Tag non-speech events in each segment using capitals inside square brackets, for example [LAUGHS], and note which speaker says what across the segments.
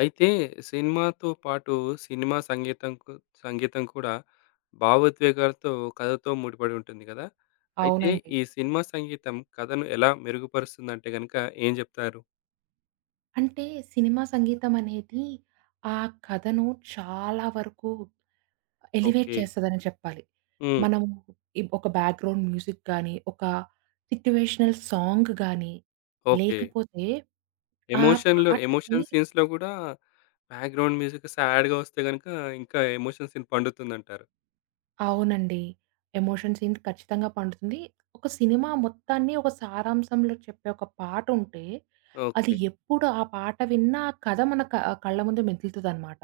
Speaker 1: అయితే సినిమాతో పాటు సినిమా సంగీతం కు సంగీతం కూడా భావోద్వేగాలతో, కథతో ముడిపడి ఉంటుంది కదా! అయితే
Speaker 2: అవునండి.
Speaker 1: ఈ సినిమా సంగీతం కథను ఎలా మెరుగుపరుస్తుందంటే గనుక ఏం జెప్తారు?
Speaker 2: అంటే సినిమా సంగీతమనేది ఆ కథను చాలా వరకు ఎలివేట్
Speaker 1: ఓకే.
Speaker 2: చేస్తదని చెప్పాలి.
Speaker 1: హ్మ్.
Speaker 2: మనము ఒక బ్యాక్‌గ్రౌండ్ మ్యూజిక్ గానీ, ఒక సిట్యుయేషనల్ సాంగ్ గానీ,
Speaker 1: ఓకే.
Speaker 2: లేకపోతే ఆ పాటకి
Speaker 1: ఎమోషన్ సీన్స్‌లో గూడా బ్యాక్‌గ్రౌండ్ మ్యూజిక్ సాడ్‌గా వస్తే గనుక ఇంకా ఎమోషన్ సీన్ పండుతుందంటారు.
Speaker 2: అవునండి. ఎమోషన్ సీన్ ఖచ్చితంగా పండుతుంది. ఒక సినిమా మొత్తాన్ని ఒక సారాంశంలో చెప్పే ఒక పాటుంటే, అది
Speaker 1: ఓకే.
Speaker 2: ఎప్పుడు ఆ పాట విన్నా ఆ కథ మన కళ్ళ ముందు మెదులుతదనమాట.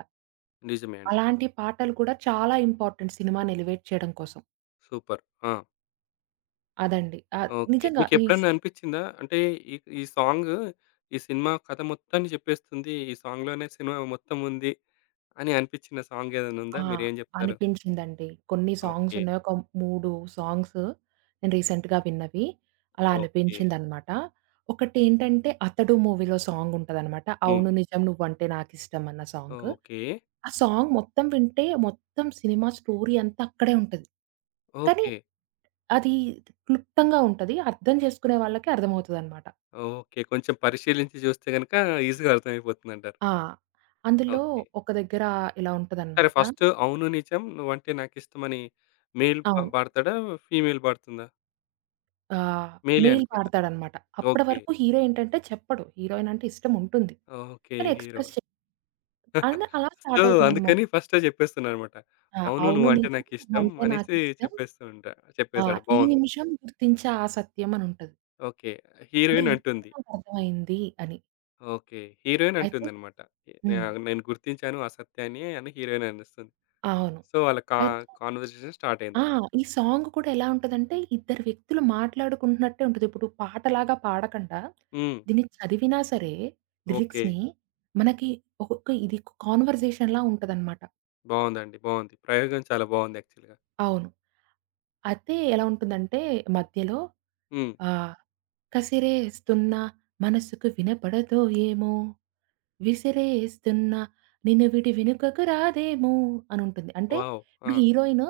Speaker 1: నిజమే అండి.
Speaker 2: అలాంటి పాటలు కూడా చాలా ఇంపార్టెంట్ సినిమాని ఎలివేట్ చేయడం కోసం.
Speaker 1: సూపర్. ఆ!
Speaker 2: అదండి.
Speaker 1: ఓకే.
Speaker 2: నిజంగా ఈ స్
Speaker 1: మీకెప్పుడన్నా అనిపిచ్చిందా? అంటే ఈ ఈ సాంగ్ ఈ సినిమా కథ మొత్తాన్ని చెప్పేస్తుంది. ఈ సాంగ్‌లోనే సినిమా మొత్తం ఉంది అని అనిపిచ్చిన సాంగ్ ఏదైనా ఉందా?
Speaker 2: ఆ!
Speaker 1: మీరేం జెప్తారు?
Speaker 2: అనిపించిందండి. కొన్ని సాంగ్స్
Speaker 1: ఓకే.
Speaker 2: ఉన్నాయి. ఒక 3 సాంగ్స్ నేను రీసెంట్‌గా విన్నవి. అలా
Speaker 1: ఓకే.
Speaker 2: అనిపించిందనమాట. ఒకటేంటంటే 'అతడు' మూవీలో సాంగ్ ఉంటదనమాట.
Speaker 1: హ్మ్.
Speaker 2: 'అవును నిజం నువ్వంటే నాకిష్టం' అన్న సాంగ్.
Speaker 1: ఓకే.
Speaker 2: ఆ సాంగ్ మొత్తం వింటే మొత్తం సినిమా స్టోరీ అంతా అక్కడే ఉంటది. కానీ
Speaker 1: ఓకే.
Speaker 2: అది క్లుప్తంగా ఉంటది. అర్థం చేసుకునే వాళ్ళకి అర్థమవుతదనమాట.
Speaker 1: ఓకే. కొంచెం పరిశీలించి జూస్తే గనక ఈజీగా అర్థమైపోతుందంటారు.
Speaker 2: ఆ! అందులో
Speaker 1: ఓకే.
Speaker 2: ఒక దగ్గర ఇలా
Speaker 1: సరే
Speaker 2: ఉంటదనమాట.
Speaker 1: ఫస్ట్ 'అవును నిజం నువ్వంటే నాకిష్టమని' మేల్
Speaker 2: అవును.
Speaker 1: పాడతాడా? ఫీమేల్ పాడుతుందా?
Speaker 2: ఆహ్,
Speaker 1: మేలే
Speaker 2: మెయిల్
Speaker 1: అనుకుంటా.
Speaker 2: వాడతాడనమాట. అప్పటి
Speaker 1: ఓకే.
Speaker 2: వరకు హీరో ఏంటంటే చెప్పడు. హీరోయిన్ అంటే ఇష్టం ఉంటుంది.
Speaker 1: ఓకే.
Speaker 2: కానీ
Speaker 1: హీరో.
Speaker 2: ఎక్స్‌ప్రెస్ చేయడు. అండ్ అలా
Speaker 1: సో,
Speaker 2: స్టార్ట్ అవుతుందనమాట.
Speaker 1: అందుకని ఫస్టే చెప్పేస్తున్నానన్నమాట.
Speaker 2: ఆ!
Speaker 1: అవును
Speaker 2: అవును
Speaker 1: నువ్వంటే
Speaker 2: నిజం
Speaker 1: నాకిష్టం
Speaker 2: నువ్వంటే
Speaker 1: అనేసి
Speaker 2: నాకిష్టం.
Speaker 1: చెప్పేస్తూ ఉంటా.
Speaker 2: ఆ!
Speaker 1: చెప్పేసాడు
Speaker 2: ఈ
Speaker 1: బావుంది.
Speaker 2: నిమిషం గుర్తించా ఆ సత్యం అని ఉంటది.
Speaker 1: ఓకే.
Speaker 2: అంటే
Speaker 1: హీరోయిన్
Speaker 2: ఇప్పుడు
Speaker 1: అంటుంది.
Speaker 2: నాకర్థమైంది అని.
Speaker 1: ఓకే. హీరోయిన్
Speaker 2: అయితే
Speaker 1: అంటుందన్నమాట. నే
Speaker 2: హ్మ్.
Speaker 1: నేను గుర్తించాను ఆ సత్యాన్ని అని హీరోయిన్ అనేస్తుంది.
Speaker 2: అవును.
Speaker 1: సో, వాళ్ళ
Speaker 2: అయితే
Speaker 1: కాన్వర్జేషన్ స్టార్ట్
Speaker 2: ఆ!
Speaker 1: అయిందలా.
Speaker 2: ఈ సాంగ్ కూడా ఎలా ఉంటదంటే, ఇద్దరు వ్యక్తులు మాట్లాడుకుంటున్నట్టే ఉంటది. ఇప్పుడు పాటలాగా పాడకండా,
Speaker 1: హ్మ్.
Speaker 2: దీన్ని చదివినా సరే
Speaker 1: ఓకే.
Speaker 2: లిరిక్స్‌ని మనకి ఒకొక్క ఇది కాన్వర్జేషన్‌లా ఉంటదనమాట.
Speaker 1: బావుందండి. బావుంది. ప్రయోగం చాలా బావుంది యాక్చువల్‌గా.
Speaker 2: అవును. అయితే ఎలా ఉంటుందంటే మధ్యలో
Speaker 1: హ్మ్.
Speaker 2: ఆహ్, కసిరేస్తున్న మనసుకు వినపడదో ఏమో విసిరేస్తున్న నిన్ను వీడి వెనుకకు రాదేమో అనుంటుంది. అంటే
Speaker 1: వావ్!
Speaker 2: ఇప్పుడు
Speaker 1: ఆ!
Speaker 2: హీరోయిను,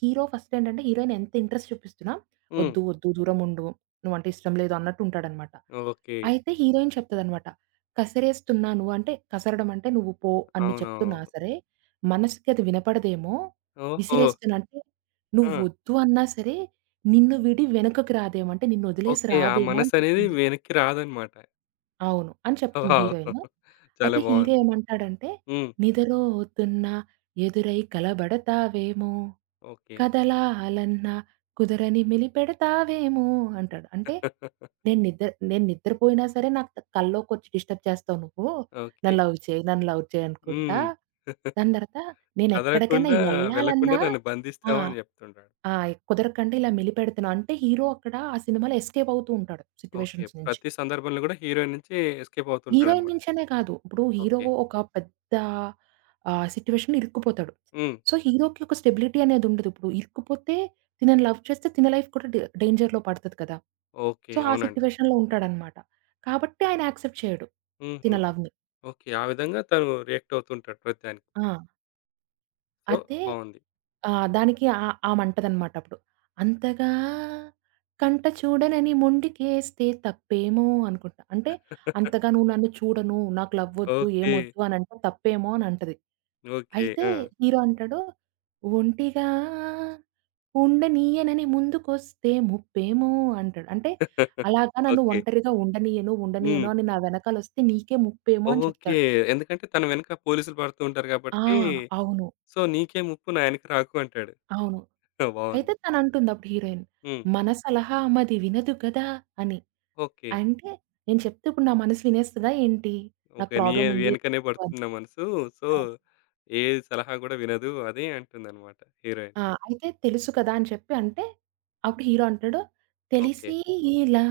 Speaker 2: హీరో ఫస్ట్ ఏంటంటే హీరోయిన్ ఎంత ఇంట్రెస్ట్ చూపిస్తున్నా,
Speaker 1: హ్మ్.
Speaker 2: "ఒద్దు, ఒద్దు దూరముండు. నువ్వంటే ఇష్టం లేదు" అన్నట్టు ఉంటాడనమాట.
Speaker 1: ఓకే.
Speaker 2: అయితే హీరోయిన్ చెప్తదనమాట. "కసిరేస్తున్నాను" అంటే కసరడం అంటే "నువ్వు పో" అని చెప్తున్నా
Speaker 1: అవునవును.
Speaker 2: సరే, మనసుకి అది వినపడదేమో,
Speaker 1: ఓహో!
Speaker 2: విసిరేస్తున్నా అంటే
Speaker 1: ఆ!
Speaker 2: "నువ్వొద్దు అన్నా సరే, నిన్ను వీడి వెనకకు రాదేమో" అంటే నిన్నొదిలేసి
Speaker 1: ఓకే. ఆ
Speaker 2: రాదేమో అని
Speaker 1: మనసనేది
Speaker 2: చెప్తుంది.
Speaker 1: వెనక్కి రాదన్నమాట.
Speaker 2: అవును. అని చెప్తుంది
Speaker 1: వావ్!
Speaker 2: హీరోయిను.
Speaker 1: చాలా
Speaker 2: అయితే హీరో
Speaker 1: బావుంది.
Speaker 2: ఏమంటాడంటే,
Speaker 1: హ్మ్.
Speaker 2: "నిదరోతున్న ఎదురై కలబడతావేమో,
Speaker 1: ఓకే.
Speaker 2: కదలాలన్నా కుదరని మెలిపెడతావేమో" అంటాడు. అంటే
Speaker 1: [LAUGHS]
Speaker 2: నేను నిద్రపోయినా సరే నాకు కల్లోకొచ్చి డిస్టర్బ్ చేస్తావు నువ్వు.
Speaker 1: ఓకే.
Speaker 2: నన్ను లవ్ చేయి అనుకుంటా.
Speaker 1: హ్మ్.
Speaker 2: దాని తర్వాత నేనెక్కడికైనా
Speaker 1: కదలకుండా, వెళ్ళకుండా
Speaker 2: యెళ్ళాలన్నా
Speaker 1: నన్ను
Speaker 2: ఆ!
Speaker 1: బంధిస్తావు అని చెప్తుంటాడు.
Speaker 2: ఆ! కుదరకండి ఇలా మెలిపెడుతున్నావు. అంటే హీరో అక్కడ ఆ సినిమాలో ఎస్కేప్ అవుతూ ఉంటాడు
Speaker 1: ఓకే.
Speaker 2: సిట్యుయేషన్స్ నుంచి.
Speaker 1: ప్రతి సందర్భంలో కూడా హీరోయిన్ నుంచి ఎస్కేప్
Speaker 2: హీరోయిన్
Speaker 1: అవుతుంటాడన్నమాట.
Speaker 2: నుంచనే కాదు. ఇప్పుడు హీరో
Speaker 1: ఓకే.
Speaker 2: ఒక పెద్ద సిట్యుయేషన్‌లో ఇరుక్కుపోతాడు.
Speaker 1: హ్మ్.
Speaker 2: సో, హీరోకి ఒక స్టెబిలిటీ అనేది ఉండదు. ఇప్పుడు ఇరుక్కుపోతే తినని లవ్ చేస్తే తిన లైఫ్ కూడా డేంజర్‌లో పడతది కదా!
Speaker 1: ఓకే.
Speaker 2: సో, ఆ
Speaker 1: అవునండి.
Speaker 2: సిట్యుయేషన్‌లో ఉంటాడనమాట. కాబట్టి ఆయన యాక్సెప్ట్ చేయడు
Speaker 1: హుహు.
Speaker 2: తిన లవ్‌ని.
Speaker 1: ఓకే. ఆ విధంగా తను రియాక్ట్ అవుతుంటాడు ప్రతిదానికి.
Speaker 2: ఆ!
Speaker 1: సో,
Speaker 2: అయితే
Speaker 1: బావుంది.
Speaker 2: దానికి ఆమంటదనమాట అప్పుడు. అంతగా కంట చూడనని మొండికేస్తే తప్పేమో అనుకుంటా. అంటే అంతగా నువ్వు నన్ను చూడను, నాకు లవ్వొద్దు,
Speaker 1: ఓకే.
Speaker 2: ఏమొద్దు అనంటే తప్పేమో అనంటది.
Speaker 1: ఓకే.
Speaker 2: అయితే
Speaker 1: ఆ!
Speaker 2: హీరో అంటాడు, ఒంటిగా ఉండనీయనని ముందుకొస్తే ముప్పేమో అంటాడు. అంటే
Speaker 1: [LAUGHS]
Speaker 2: అలాగా నన్ను
Speaker 1: ఓకే.
Speaker 2: ఒంటరిగా ఉండనీయను,
Speaker 1: హ్మ్.
Speaker 2: ఉండనీయను అని నా వెనకాలొస్తే నీకే ముప్పేమో అని
Speaker 1: ఓకే.
Speaker 2: చెప్తాడు.
Speaker 1: ఎందుకంటే తన వెనక పోలీసులు పడుతూ ఉంటారు
Speaker 2: ఆ!
Speaker 1: కాబట్టి,
Speaker 2: అవును.
Speaker 1: సో, నీకే ముప్పు నాయనకి రాకు అంటాడు.
Speaker 2: అవును.
Speaker 1: [LAUGHS]
Speaker 2: అయితే
Speaker 1: బావుంది.
Speaker 2: తనంటుంది అప్పుడు హీరోయిన్,
Speaker 1: హ్మ్.
Speaker 2: "మన సలహా ఆమది వినదు కదా!" అని.
Speaker 1: ఓకే.
Speaker 2: అంటే నేను చెప్తే ఇప్పుడు నా మనసు వినేస్తదా ఏంటి? నాకు
Speaker 1: ఓకే. నీ
Speaker 2: ప్రాబ్లమ్ ఉంది.
Speaker 1: వెనకనే
Speaker 2: నాకు అది
Speaker 1: పడుతుంది నా మనసు. సో,
Speaker 2: ఆ!
Speaker 1: ఏ సలహా గూడా వినదు అదే అంటుందన్నమాట హీరోయిన్.
Speaker 2: ఆ! అయితే తెలుసు కదా! అని చెప్పి అంటే అప్పుడు హీరో అంటాడు,
Speaker 1: ఓకే.
Speaker 2: "తెలిసి ఇలా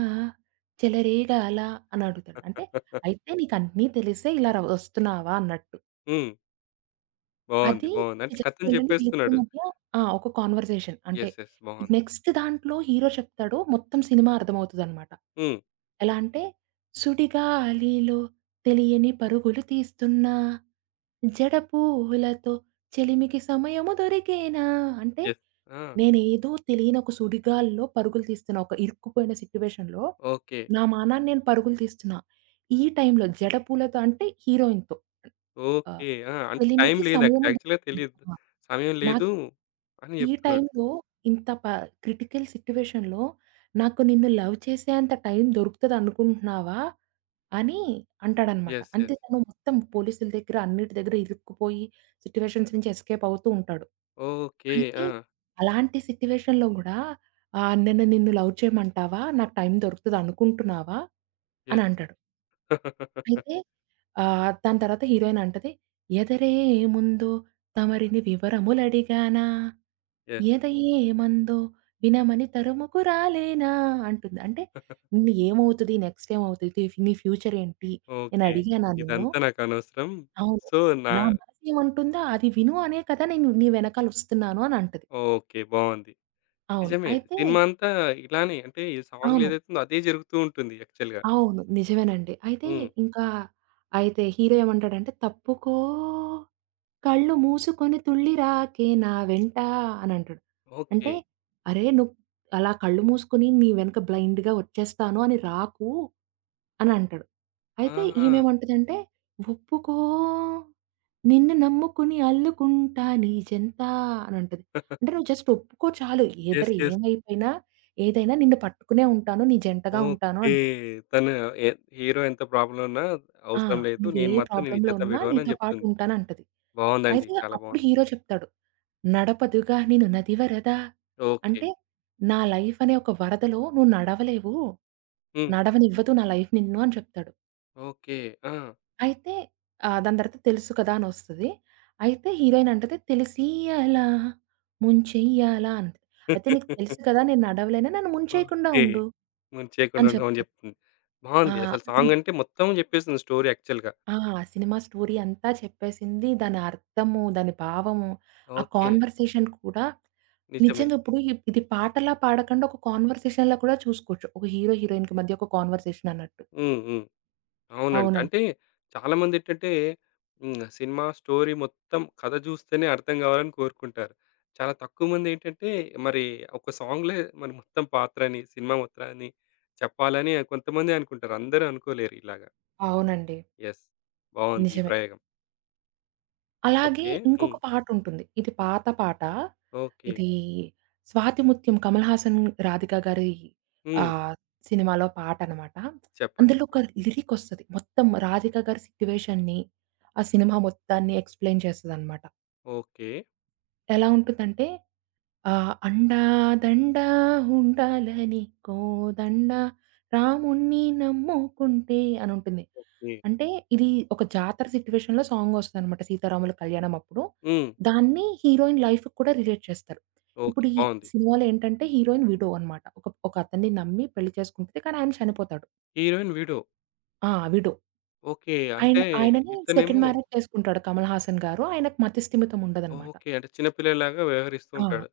Speaker 2: చెలరేగాలా" అని అడుగుతాడు. అంటే
Speaker 1: [LAUGHS]
Speaker 2: అయితే నీకన్నీ తెలిసే ఇలా వస్తున్నావా అన్నట్టు.
Speaker 1: హ్మ్. బావుంది.
Speaker 2: అది
Speaker 1: బావుంది. అంటే
Speaker 2: జస్ట్
Speaker 1: కథను
Speaker 2: ఏంటంటే వీళ్ళిద్దరి
Speaker 1: చెప్పేస్తున్నాడు.
Speaker 2: మధ్య ఆ! ఒక కాన్వర్సేషన్. అంటే
Speaker 1: యెస్. యెస్. బావుంది.
Speaker 2: నెక్స్ట్ దాంట్లో హీరో చెప్తాడు. మొత్తం సినిమా అర్థమవుతదనమాట.
Speaker 1: హ్మ్.
Speaker 2: ఎలా అంటే "సుడిగాలిలో తెలియని పరుగులు తీస్తున్నా, జడ పూలతో చెలిమికి సమయము దొరికేనా" అంటే
Speaker 1: యెస్. ఆ!
Speaker 2: నేనేదో తెలియని ఒక సుడిగాలిలో పరుగులు తీస్తున్నా. ఒక ఇరుక్కుపోయిన సిట్యుయేషన్‌లో
Speaker 1: ఓకే.
Speaker 2: నా మానాన నేను పరుగులు తీస్తున్నా. ఈ టైంలో జడ పూలతో అంటే హీరోయిన్‌తో ఆహ్,
Speaker 1: ఓకే. ఆ! అంటే టైం
Speaker 2: చెలిమికి
Speaker 1: లేదు అక్కడ
Speaker 2: సమయము
Speaker 1: యాక్చువల్‌గా తెలీదు.
Speaker 2: దొరికేనా
Speaker 1: సమయం
Speaker 2: నాకు
Speaker 1: లేదు అని
Speaker 2: ఈ
Speaker 1: చెప్తున్నాడు.
Speaker 2: టైంలో ఇంత క్రిటికల్ సిట్యుయేషన్‌లో నాకు నిన్ను లవ్ చేసేంత టైం దొరుకుతదనుకుంటున్నావా? అని అంటాడనమాట.
Speaker 1: యెస్.
Speaker 2: అంతే
Speaker 1: యెస్.
Speaker 2: తను మొత్తం పోలీసుల దగ్గర అన్నిటి దగ్గర ఇరుక్కుపోయి సిట్యుయేషన్స్ నుంచి ఎస్కేప్ అవుతూ ఉంటాడు.
Speaker 1: ఓకే.
Speaker 2: అయితే
Speaker 1: ఆ!
Speaker 2: అలాంటి సిట్యుయేషన్‌లో గూడా "నేను నిన్ను లవ్ చేయమంటావా? నాకు టైం దొరుకుతది అనుకుంటున్నావా?"
Speaker 1: యెస్.
Speaker 2: అని
Speaker 1: యెస్.
Speaker 2: అంటాడు.
Speaker 1: [LAUGHS]
Speaker 2: అయితే దాని తర్వాత హీరోయిన్ అంటది, ఎదరేముందో తమరిని వివరములడిగానా? ఎద ఏమందో వినమని తరుముకురాలేనా? అంటుంది. అంటే నిన్ను ఏమవుతది? నెక్స్ట్ ఏమవుతది? నీ ఫ్యూచర్ ఏంటి? నేను
Speaker 1: ఓకే.
Speaker 2: అడిగానా నిన్ను?
Speaker 1: ఇదంతా నాకనవసరం.
Speaker 2: అవును.
Speaker 1: సో, నా
Speaker 2: నా మనసేమంటుందో అది విను అనే కదా నేను నీ వెనకాల ఒస్తున్నాను అని అంటది.
Speaker 1: ఓకే. బావుంది.
Speaker 2: అవును.
Speaker 1: నిజమే.
Speaker 2: అయితే
Speaker 1: సినిమా అంతా ఇలానే అంటే ఈ సాంగ్‌లో
Speaker 2: అవును.
Speaker 1: ఏదైతుందో అదే జరుగుతూ ఉంటుంది యాక్చువల్‌గా.
Speaker 2: అవును. నిజమేనండి. అయితే
Speaker 1: హ్మ్.
Speaker 2: ఇంకా అయితే హీరో ఏమంటాడంటే తప్పుకో కళ్ళు మూసుకొని తుళ్ళి రాకే నా వెంట అనంటాడు.
Speaker 1: ఓకే.
Speaker 2: అంటే, "అరే! నువ్వు అలా కళ్ళు మూసుకొని నీ వెనక బ్లైండ్‌గా వచ్చేస్తాను అని రాకు" అనంటాడు. అయితే
Speaker 1: ఆహా!
Speaker 2: ఈమెమంటదంటే, "ఒప్పుకో నిన్ను నమ్ముకుని అల్లుకుంటా నీ జంత" అనంటది.
Speaker 1: [LAUGHS]
Speaker 2: అంటే నువ్వు జస్ట్ ఒప్పుకో చాలు. ఎదర
Speaker 1: యెస్. యెస్.
Speaker 2: ఏమైపోయినా, ఏదైనా నిన్ను పట్టుకునే ఉంటాను. నీ జంటగా ఉంటాను
Speaker 1: ఓకే.
Speaker 2: అంటది.
Speaker 1: తను ఎ హీరో ఎంత ప్రాబ్లమ్ ఉన్నా
Speaker 2: ఆ!
Speaker 1: అవసరం లేదు.
Speaker 2: నువ్వు ఏ
Speaker 1: నేను ఈ
Speaker 2: ప్రాబ్లమ్‌లో
Speaker 1: జత
Speaker 2: ఉన్నా
Speaker 1: విడవనని
Speaker 2: నీతో పాటు
Speaker 1: చెప్తుంది.
Speaker 2: ఉంటానంటది.
Speaker 1: బావుందండి.
Speaker 2: అయితే
Speaker 1: చాలా
Speaker 2: అప్పుడు
Speaker 1: బావుంది.
Speaker 2: హీరో చెప్తాడు. "నడపదుగా నేను నది వరద"
Speaker 1: ఓకే.
Speaker 2: అంటే నా లైఫ్ అనే ఒక వరదలో నువ్వు నడవలేవు.
Speaker 1: హ్మ్.
Speaker 2: నడవనివ్వదు నా లైఫ్ నిన్ను అని చెప్తాడు.
Speaker 1: ఓకే. ఆ!
Speaker 2: అయితే దాని తర్వాత తెలుసు కదా అనొస్తది. అయితే హీరోయిన్ అంటది తెలిసియ్యాలా ముంచెయ్యాలా అంటది. అయితే నీకు
Speaker 1: [LAUGHS]
Speaker 2: తెలుసు కదా నేను నడవలేను నన్ను ముంచేయకుండా
Speaker 1: ఓకే.
Speaker 2: ఉండు
Speaker 1: ముంచేయకుండా
Speaker 2: అని
Speaker 1: ఉండమని
Speaker 2: చెప్తది.
Speaker 1: చెప్తుంది.
Speaker 2: ఆ!
Speaker 1: బావుంది. అసలు
Speaker 2: అది
Speaker 1: సాంగ్ అంటే మొత్తం చెప్పేస్తుంది స్టోరీ యాక్చువల్‌గా.
Speaker 2: ఆ! సినిమా స్టోరీ అంతా చెప్పేసింది. దాని అర్థము, దాని భావము, ఆ
Speaker 1: ఓకే.
Speaker 2: కాన్వర్సేషన్ కూడా
Speaker 1: నిజమే.
Speaker 2: నిజంగా ఇప్పుడు ఇది పాటలా పాడకుండా ఒక కాన్వర్సేషన్‌లా కూడా చూసుకోవచ్చు. ఒక హీరో, హీరోయిన్‌కి మధ్య ఒక కాన్వర్సేషన్ అన్నట్టు.
Speaker 1: హ్మ్. హ్మ్. అవునండి.
Speaker 2: అవునండి.
Speaker 1: అంటే చాలామందేంటంటే హ్మ్. సినిమా స్టోరీ మొత్తం కథ చూస్తేనే అర్థం కావాలని కోరుకుంటారు. చాలా తక్కువ మందేంటంటే మరి ఒక సాంగ్‌లే మరి మొత్తం పాత్రని, సినిమా మొత్తాన్ని చెప్పాలని కొంతమందే అనుకుంటారు. అందరూ అనుకోలేరు ఇలాగా.
Speaker 2: అవునండి.
Speaker 1: యెస్. బావుంది ఈ
Speaker 2: నిజమే.
Speaker 1: ప్రయోగం.
Speaker 2: అలాగే
Speaker 1: ఓకే. హ్మ్.
Speaker 2: ఇంకొక పాటుంటుంది. ఇది పాత పాట.
Speaker 1: ఓకే.
Speaker 2: ఇది 'స్వాతిముత్యం' కమల్ హాసన్, రాధిక గారి
Speaker 1: హ్మ్.
Speaker 2: ఆహ్, సినిమాలో పాటనమాట.
Speaker 1: చెప్పండి.
Speaker 2: అందులో ఒక
Speaker 1: చెప్పండి.
Speaker 2: లిరికొస్తది. మొత్తం రాధిక గారి సిట్యుయేషన్‌ని, ఆ సినిమా మొత్తాన్ని ఎక్స్‌ప్లెయిన్ చేస్తదనమాట.
Speaker 1: ఓకే.
Speaker 2: ఎలా ఉంటుందంటే ఆ! అండా దండ ఉండాలని కోదండ రాముణ్ణి నమ్ముకుంటే అనుంటుంది.
Speaker 1: ఓకే.
Speaker 2: అంటే ఇది ఒక జాతర సిట్యుయేషన్‌లో సాంగొస్తదనమాట 'సీతారాముల కళ్యాణం' అప్పుడు.
Speaker 1: హ్మ్.
Speaker 2: దాన్ని హీరోయిన్ లైఫ్‌కి కూడా రిలేట్ చేస్తారు. ఇప్పుడు
Speaker 1: ఓకే.
Speaker 2: ఈ
Speaker 1: బావుంది.
Speaker 2: సినిమాలో ఏంటంటే హీరోయిన్ విడో అనమాట. ఒక ఒక అతన్ని నమ్మి పెళ్లి చేసుకుంటది. కానీ ఆయన చనిపోతాడు.
Speaker 1: Heroine widow.
Speaker 2: ఆ! విడో.
Speaker 1: ఓకే. అంటే
Speaker 2: ఆయనని సెకండ్
Speaker 1: ఇతనేమో
Speaker 2: మ్యారేజ్ చేసుకుంటాడు 'కమల్ హాసన్' గారు. ఆయనకి మతిస్థిమితం ఉండదనమాట.
Speaker 1: ఓకే. అంటే చిన్న పిల్లలాగా వ్యవహరిస్తూ
Speaker 2: ఆ!
Speaker 1: ఉంటాడు.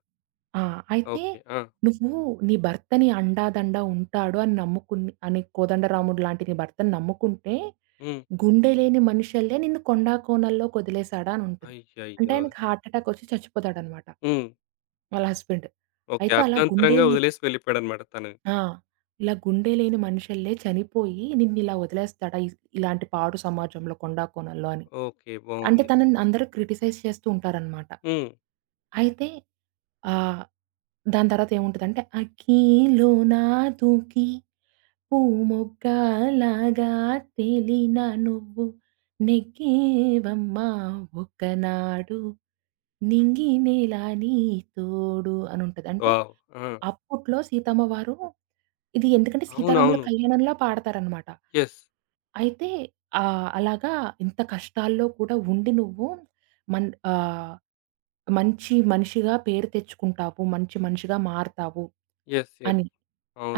Speaker 2: ఆ! అయితే
Speaker 1: ఓకే. ఆ!
Speaker 2: నువ్వు నీ భర్తని అండాదండ ఉంటాడు అని నమ్ముకుని అని 'కోదండరాముడు' లాంటి నీ భర్తని నమ్ముకుంటే,
Speaker 1: హ్మ్.
Speaker 2: గుండె లేని మనిషెళ్ళే నిన్ను కొండా కోనల్లోకి వదిలేసాడా అని ఉంటుంది. అంటే
Speaker 1: అయ్యయ్యో!
Speaker 2: ఆయనకి హార్ట్ అటాక్ వచ్చి చచ్చిపోతాడనమాట
Speaker 1: హ్మ్.
Speaker 2: వాళ్ళ హస్బెండ్.
Speaker 1: ఓకే.
Speaker 2: అయితే అలా గుండె
Speaker 1: అర్థాంతరంగా
Speaker 2: లే
Speaker 1: వదిలేసి వెళ్ళిపోయాడన్నమాట తను.
Speaker 2: ఆ! ఇలా గుండె లేని మనుషుల్లే చనిపోయి నిన్నిలా వదిలేస్తాడా? ఇలాంటి పాడు సమాజంలో, కొండా కోనల్లో అని.
Speaker 1: ఓకే.
Speaker 2: అంటే
Speaker 1: బావుంది.
Speaker 2: తనని అందరూ క్రిటిసైజ్ చేస్తూ ఉంటారనమాట.
Speaker 1: హ్మ్.
Speaker 2: అయితే ఆహ్, దాని తర్వాత ఏముంటదంటే, అఖీలోన దూకి పూమొగ్గలాగా తేలిన నువ్వు నెగ్గేవమ్మా ఒకనాడు నింగినేలా నీ తోడు అనుంటది. అంటే
Speaker 1: వావ్! ఆ!
Speaker 2: అప్పట్లో సీతమ్మ వారు ఇది ఎందుకంటే 'సీతారాముల
Speaker 1: అవునవును.
Speaker 2: కళ్యాణం'లా పాడతారనమాట.
Speaker 1: యెస్.
Speaker 2: అయితే అలాగా ఇంత కష్టాల్లో కూడా ఉండి నువ్వు మన్ ఆహ్, మంచి మనిషిగా పేరు తెచ్చుకుంటావు. మంచి మనిషిగా మారతావు
Speaker 1: యెస్. యెస్.
Speaker 2: అని,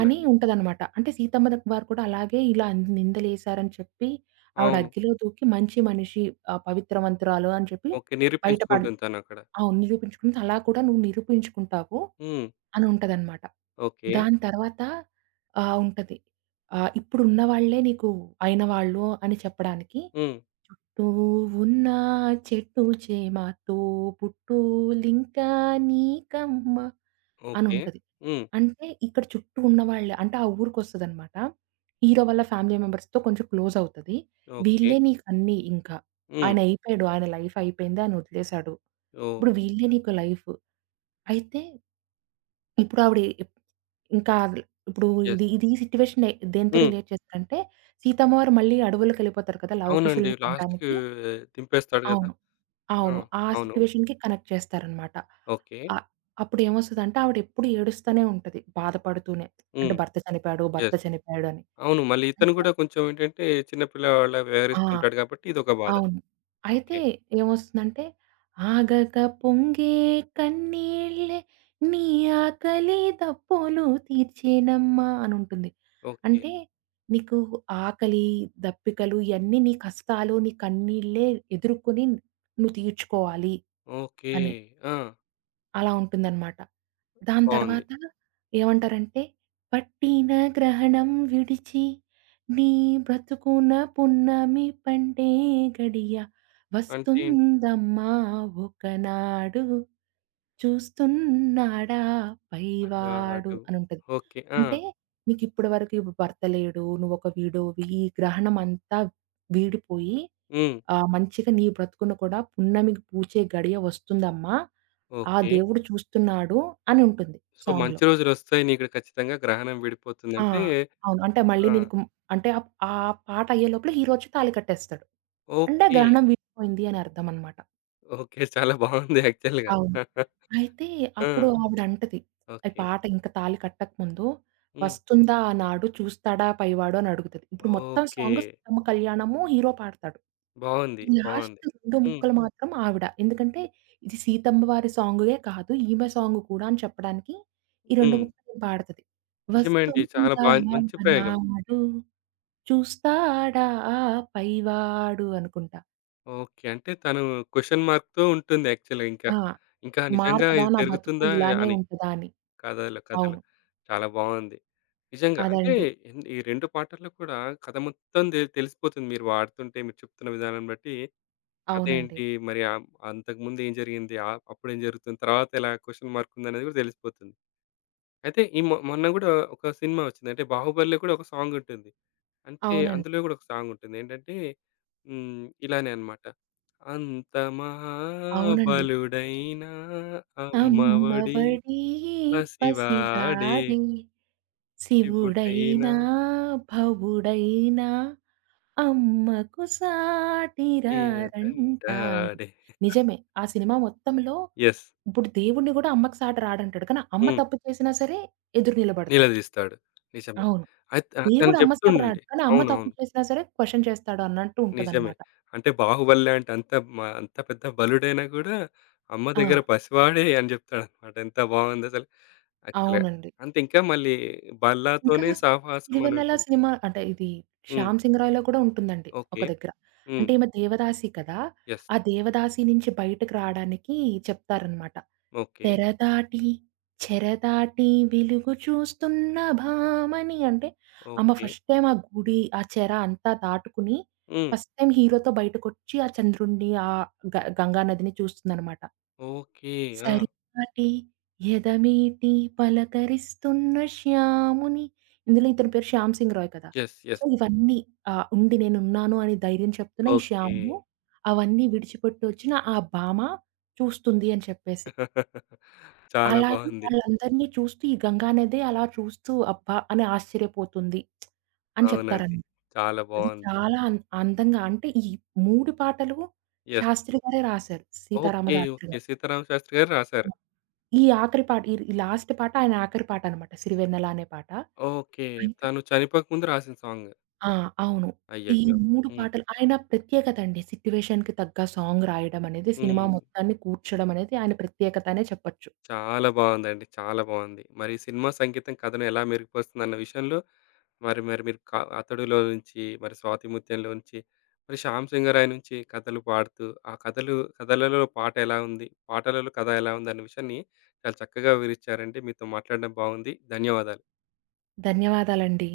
Speaker 2: అని ఉంటదనమాట. అంటే సీతమ్మ వారు కూడా అలాగే ఇలా నిందలేసారని చెప్పి ఆవిడ
Speaker 1: అవును.
Speaker 2: అగ్గిలో దూకి మంచి మనిషి పవిత్రవంతురాలు అని చెప్పి
Speaker 1: ఓకే.
Speaker 2: బయట పడ్
Speaker 1: నిరూపించుకుంటుంది తనక్కడ.
Speaker 2: అవును. నిరూపించుకుంది. అలా కూడా నువ్వు నిరూపించుకుంటావు
Speaker 1: హ్మ్.
Speaker 2: అని ఉంటదనమాట.
Speaker 1: ఓకే.
Speaker 2: దాని తర్వాత ఉంటది. ఇప్పుడున్న వాళ్ళే నీకు అయిన వాళ్ళు అని చెప్పడానికి
Speaker 1: హ్మ్.
Speaker 2: చుట్టూ ఉన్న చెట్టు చేమ తోబుట్టులింకా నీకమ్మ
Speaker 1: ఓకే.
Speaker 2: అనుంటది.
Speaker 1: హ్మ్.
Speaker 2: అంటే ఇక్కడ చుట్టూ ఉన్నవాళ్ళే అంటే ఆ ఊరికొస్తదనమాట. హీరో వాళ్ళ ఫ్యామిలీ మెంబర్స్‌తో కొంచెం క్లోజ్ అవుతది.
Speaker 1: ఓకే.
Speaker 2: వీళ్ళే నీకన్నీ ఇంకా.
Speaker 1: హ్మ్.
Speaker 2: ఆయన అయిపోయాడు. ఆయన లైఫ్ అయిపోయింది. ఆయన వదిలేసాడు.
Speaker 1: ఓహ్!
Speaker 2: ఇప్పుడు వీళ్ళే నీకు లైఫ్. అయితే ఇప్పుడు ఆవిడ ఎప్ ఇంకా అది ఇప్పుడు
Speaker 1: యెస్.
Speaker 2: ఇది ఇది సిట్యుయేషన్ దేనితో
Speaker 1: హ్మ్.
Speaker 2: రిలేట్ చేస్తారంటే, సీతమ్మవారు మళ్ళీ అడవులకెళ్ళిపోతారు కదా!
Speaker 1: అవునండి.
Speaker 2: లవకుశుల్ని
Speaker 1: లాస్ట్‌కి
Speaker 2: కనడానికి.
Speaker 1: దింపేస్తాడు గదా!
Speaker 2: అవును.
Speaker 1: ఆ!
Speaker 2: అవును. ఆ
Speaker 1: అవును.
Speaker 2: సిట్యుయేషన్‌కి కనెక్ట్ చేస్తారనమాట.
Speaker 1: ఓకే.
Speaker 2: ఆహ్, అప్పుడు ఏమొస్తదంటే ఆవిడ ఎప్పుడు ఏడుస్తూనే ఉంటది. బాధపడుతూనే. అంటే
Speaker 1: హ్మ్.
Speaker 2: భర్త
Speaker 1: యెస్.
Speaker 2: చనిపోయాడు అని.
Speaker 1: అవును. మళ్ళీ ఇతను
Speaker 2: అయితే
Speaker 1: గూడా కొంచెం ఏంటంటే చిన్న పిల్లవాడిలా
Speaker 2: ఆ!
Speaker 1: వ్యవహరిస్తుంటాడు గాబట్టి ఇదొక బాధ.
Speaker 2: అవును.
Speaker 1: ఓకే.
Speaker 2: అయితే ఏమొస్తుందంటే, ఆగక పొంగే కన్నీళ్ళే నీ ఆకలి దప్పులు తీర్చేనమ్మా అనుంటుంది.
Speaker 1: ఓకే.
Speaker 2: అంటే నీకు ఆకలి, దప్పికలు ఇయన్నీ నీ కష్టాలు, నీ కన్నీళ్ళే ఎదుర్కొని నువ్వు తీర్చుకోవాలి
Speaker 1: ఓకే.
Speaker 2: అని.
Speaker 1: ఆ!
Speaker 2: అలా ఉంటుందనమాట. దాని
Speaker 1: బావుంది.
Speaker 2: తర్వాత ఏమంటారంటే, పట్టిన గ్రహణం విడిచి నీ బ్రతుకున పున్నమి పండే గడియ
Speaker 1: అంటే ఏంటి?
Speaker 2: వస్తుందమ్మా ఒకనాడు చూస్తున్నాడా పైవాడు
Speaker 1: వాడు.
Speaker 2: అనుంటది.
Speaker 1: ఓకే. ఆ!
Speaker 2: అంటే నీకిప్పటి వరకు ఇప్పుడు భర్త లేడు, నువ్వొక విడోవి, ఈ గ్రహణం అంతా వీడిపోయి
Speaker 1: హ్మ్.
Speaker 2: మంచిగా నీ బ్రతుకును కూడా పున్నమికి పూచే గడియ వస్తుందమ్మా. ఆ
Speaker 1: ఓకే.
Speaker 2: దేవుడు చూస్తున్నాడు" అని ఉంటుంది
Speaker 1: సో, మంచి
Speaker 2: సాంగ్‌లో.
Speaker 1: రోజులొస్తాయి నీకు ఖచ్చితంగా గ్రహణం
Speaker 2: ఆ!
Speaker 1: విడిపోతుందంటే
Speaker 2: అవును. అంటే మళ్ళీ
Speaker 1: ఆ!
Speaker 2: నీకు అంటే ఆ పాట అయ్యేలోపల హీరో వచ్చి తాళి కట్టేస్తాడు. అంటే
Speaker 1: ఓకే.
Speaker 2: గ్రహణం వీడిపోయింది అని అర్థం అన్నమాట.
Speaker 1: ఓకే. చాలా బావుంది యాక్చువల్‌గా.
Speaker 2: అవును. అయితే
Speaker 1: ఆ!
Speaker 2: అప్పుడు ఆవిడంటది. ఈ
Speaker 1: ఓకే.
Speaker 2: పాట ఇంక తాళి కట్టకముందు
Speaker 1: హ్మ్.
Speaker 2: "వస్తుందా ఆనాడు చూస్తాడా పైవాడు" అని అడుగుతది. ఇప్పుడు మొత్తం
Speaker 1: ఓకే.
Speaker 2: సాంగ్ 'సీతమ్మ కళ్యాణము' హీరో పాడతాడు.
Speaker 1: బావుంది.
Speaker 2: ఈ
Speaker 1: బావుంది.
Speaker 2: లాస్ట్ 2
Speaker 1: హ్మ్.
Speaker 2: ముక్కలు మాత్రం ఆవిడ. ఎందుకంటే ఇది సీతమ్మ వారి సాంగే కాదు ఈమె సాంగ్ కూడా అని చెప్పడానికి ఈ 2
Speaker 1: హ్మ్.
Speaker 2: ముక్కలు పాడతది.
Speaker 1: నిజమే అండి. చాలా
Speaker 2: "వస్తుందా
Speaker 1: బా మంచి ప్రయోగం.
Speaker 2: ఆనాడు చూస్తాడా ఆ పైవాడు" అనుకుంటా.
Speaker 1: ఓకే. అంటే తను క్వెషన్ మార్క్‌తో ఉంటుంది యాక్చువల్‌గా ఇంకా.
Speaker 2: ఆ!
Speaker 1: ఇంకా నిజంగా
Speaker 2: మారతదా
Speaker 1: ఇది
Speaker 2: నా బతుకు
Speaker 1: జరుగుతుందా
Speaker 2: ఇలానే
Speaker 1: అని.
Speaker 2: ఉంటదా అని.
Speaker 1: కథలు, కథలు.
Speaker 2: అవును.
Speaker 1: చాలా బావుంది. నిజంగా. అంటే
Speaker 2: అదండి.
Speaker 1: ఈ 2 పాటల్లో కూడా కథ మొత్తం తెలిసిపోతుంది. మీరు వాడుతుంటే మీరు చెప్తున్న విధానం బట్టి
Speaker 2: అవునండి.
Speaker 1: కథేంటి? మరి అంతకుముందు ఏం జరిగింది? అప్పుడేం జరుగుతుంది? తర్వాత ఎలా క్వెషన్ మార్క్ ఉందనేది కూడా తెలిసిపోతుంది. అయితే ఈ మొన్న గూడా ఒక సినిమా వచ్చింది. అంటే 'బాహుబలిలో' కూడా ఒక సాంగ్ ఉంటుంది. అంటే అందులో
Speaker 2: అవునండి.
Speaker 1: గూడా ఒక సాంగ్ ఉంటుంది. ఏంటంటే హ్మ్. ఇలానే అన్నమాట. అంత
Speaker 2: అవునండి.
Speaker 1: మహాబలుడైన అమ్మఒడి
Speaker 2: అమ్మఒడి
Speaker 1: పసివాడే
Speaker 2: పసివాడే
Speaker 1: ఇప్పుడైనా
Speaker 2: శివుడైనా, భవుడైనా అమ్మకు సాటి రారంటాడు.
Speaker 1: ఏదంటాడే.
Speaker 2: నిజమే. ఆ సినిమా మొత్తంలో
Speaker 1: యెస్.
Speaker 2: ఇప్పుడు దేవుడిని గూడా అమ్మకి సాటి రాడంటాడు. కానీ అమ్మ
Speaker 1: హ్మ్.
Speaker 2: తప్పు చేసినా సరే ఎదురు నిలబడతాడు.
Speaker 1: నిలదీస్తాడు. నిజమే.
Speaker 2: అవును.
Speaker 1: తను
Speaker 2: దేవుడు అమ్మ సాటి రాడు.
Speaker 1: చెప్తుండండి.
Speaker 2: కానీ అమ్మ తప్పు
Speaker 1: అవునవును.
Speaker 2: చేసినా సరే క్వెషన్ చేస్తాడు అన్నట్టు
Speaker 1: నిజమే.
Speaker 2: ఉంటదన్నమాట.
Speaker 1: అంటే 'బాహుబలి' లాంటి అంత అంత పెద్ద బలుడైనా గూడా అమ్మ దగ్గర
Speaker 2: ఆ!
Speaker 1: పసివాడే అని జెప్తాడనమాట. ఎంత బావుందసలు యాక్చువల్‌గా.
Speaker 2: అవునండి.
Speaker 1: అంటే ఇంకా మళ్ళీ
Speaker 2: ఇంకా
Speaker 1: 'బల్లాతోనే సావాసం' అని
Speaker 2: సిరివెన్నెల
Speaker 1: ఉంటుంది.
Speaker 2: సినిమా అంటే ఇది
Speaker 1: హ్మ్.
Speaker 2: 'శ్యామ్ సింగ్ రాయ్‌లో' కూడా ఉంటుందండి ఒక
Speaker 1: ఓకే.
Speaker 2: దగ్గర.
Speaker 1: హ్మ్.
Speaker 2: అంటే ఈమె దేవదాసి కదా!
Speaker 1: యెస్.
Speaker 2: ఆ దేవదాసి నుంచి బయటకి రాడానికి చెప్తారనమాట.
Speaker 1: ఓకే.
Speaker 2: "తెర దాటి చెర దాటి వెలుగు చూస్తున్న భామని" అంటే ఆమె
Speaker 1: ఓకే.
Speaker 2: ఫస్ట్ టైమ్ ఆ గుడి, ఆ చెర అంతా దాటుకుని
Speaker 1: హ్మ్.
Speaker 2: ఫస్ట్ టైమ్ హీరోతో బయటకొచ్చి ఆ చంద్రుడిని, ఆ గంగా నదిని చూస్తుందనమాట.
Speaker 1: ఓకే. ఆ!
Speaker 2: 'సరిపాటి ఎదమేటి పలకరిస్తున్న శ్యాముని' ఇందులో ఇతని పేరు 'శ్యామ్ సింగ్ రాయ్' కదా!
Speaker 1: యెస్.
Speaker 2: So,
Speaker 1: yes.
Speaker 2: ఇవన్నీ ఉండి నేనున్నాను అని ధైర్యం చెప్తున్న ఈ
Speaker 1: ఓకే.
Speaker 2: శ్యాముడు అవన్నీ విడిచిపెట్టి వచ్చిన ఆ భామ చూస్తుంది అని చెప్పేసి.
Speaker 1: [LAUGHS] చాలా
Speaker 2: అలాగే
Speaker 1: బావుంది.
Speaker 2: వాళ్ళందరిని చూస్తూ ఈ గంగా నదే అలా చూస్తూ అబ్బా! అని ఆశ్చర్యపోతుంది అని
Speaker 1: అవునండి.
Speaker 2: చెప్తారనమాట.
Speaker 1: చాలా
Speaker 2: అది
Speaker 1: బావుంది.
Speaker 2: చాలా అం అందంగా అంటే ఈ 3 పాటలు
Speaker 1: యెస్.
Speaker 2: శాస్త్రి గారే రాశారు.
Speaker 1: ఓకే.
Speaker 2: సీతారామశాస్త్రి
Speaker 1: ఓకే.
Speaker 2: గారు.
Speaker 1: 'సీతారామ శాస్త్రి' గారు రాసారు.
Speaker 2: ఈ ఆఖరి పాట ఈ ఈ లాస్ట్ పాట ఆయన ఆఖరి పాటనమాట 'సిరివెన్నెల' అనే పాట.
Speaker 1: ఓకే.
Speaker 2: అయితే
Speaker 1: తను చనిపోక ముందు రాసిన సాంగ్.
Speaker 2: ఆ! అవును. ఈ
Speaker 1: అయ్యయ్యో!
Speaker 2: 3
Speaker 1: హ్మ్.
Speaker 2: పాటలు ఆయన ప్రత్యేకత అండి. సిట్యుయేషన్‌కి తగ్గ సాంగ్ రాయడం అనేది, సినిమా
Speaker 1: హ్మ్.
Speaker 2: మొత్తాన్ని కూర్చడం అనేది ఆయన ప్రత్యేకత అనే చెప్పొచ్చు.
Speaker 1: చాలా బావుందండి. చాలా బావుంది. మరి సినిమా సంగీతం కథను ఎలా మెరుగుపరుస్తుందన్న విషయంలో మరి మరి మీరు 'అతడు'లో నుంచి, మరి 'స్వాతి ముత్యంలో' నుంచి, మరి 'శ్యామ్ సింగరాయ్' నుంచి కథలు పాడుతూ, ఆ కథలు కథలలో పాట ఎలా ఉంది? పాటలలో కథ ఎలా ఉంది? అన్న విషయాన్ని చాలా చక్కగా వివరిచ్చారండి. మీతో మాట్లాడడం బాగుంది. ధన్యవాదాలు.
Speaker 2: ధన్యవాదాలండి.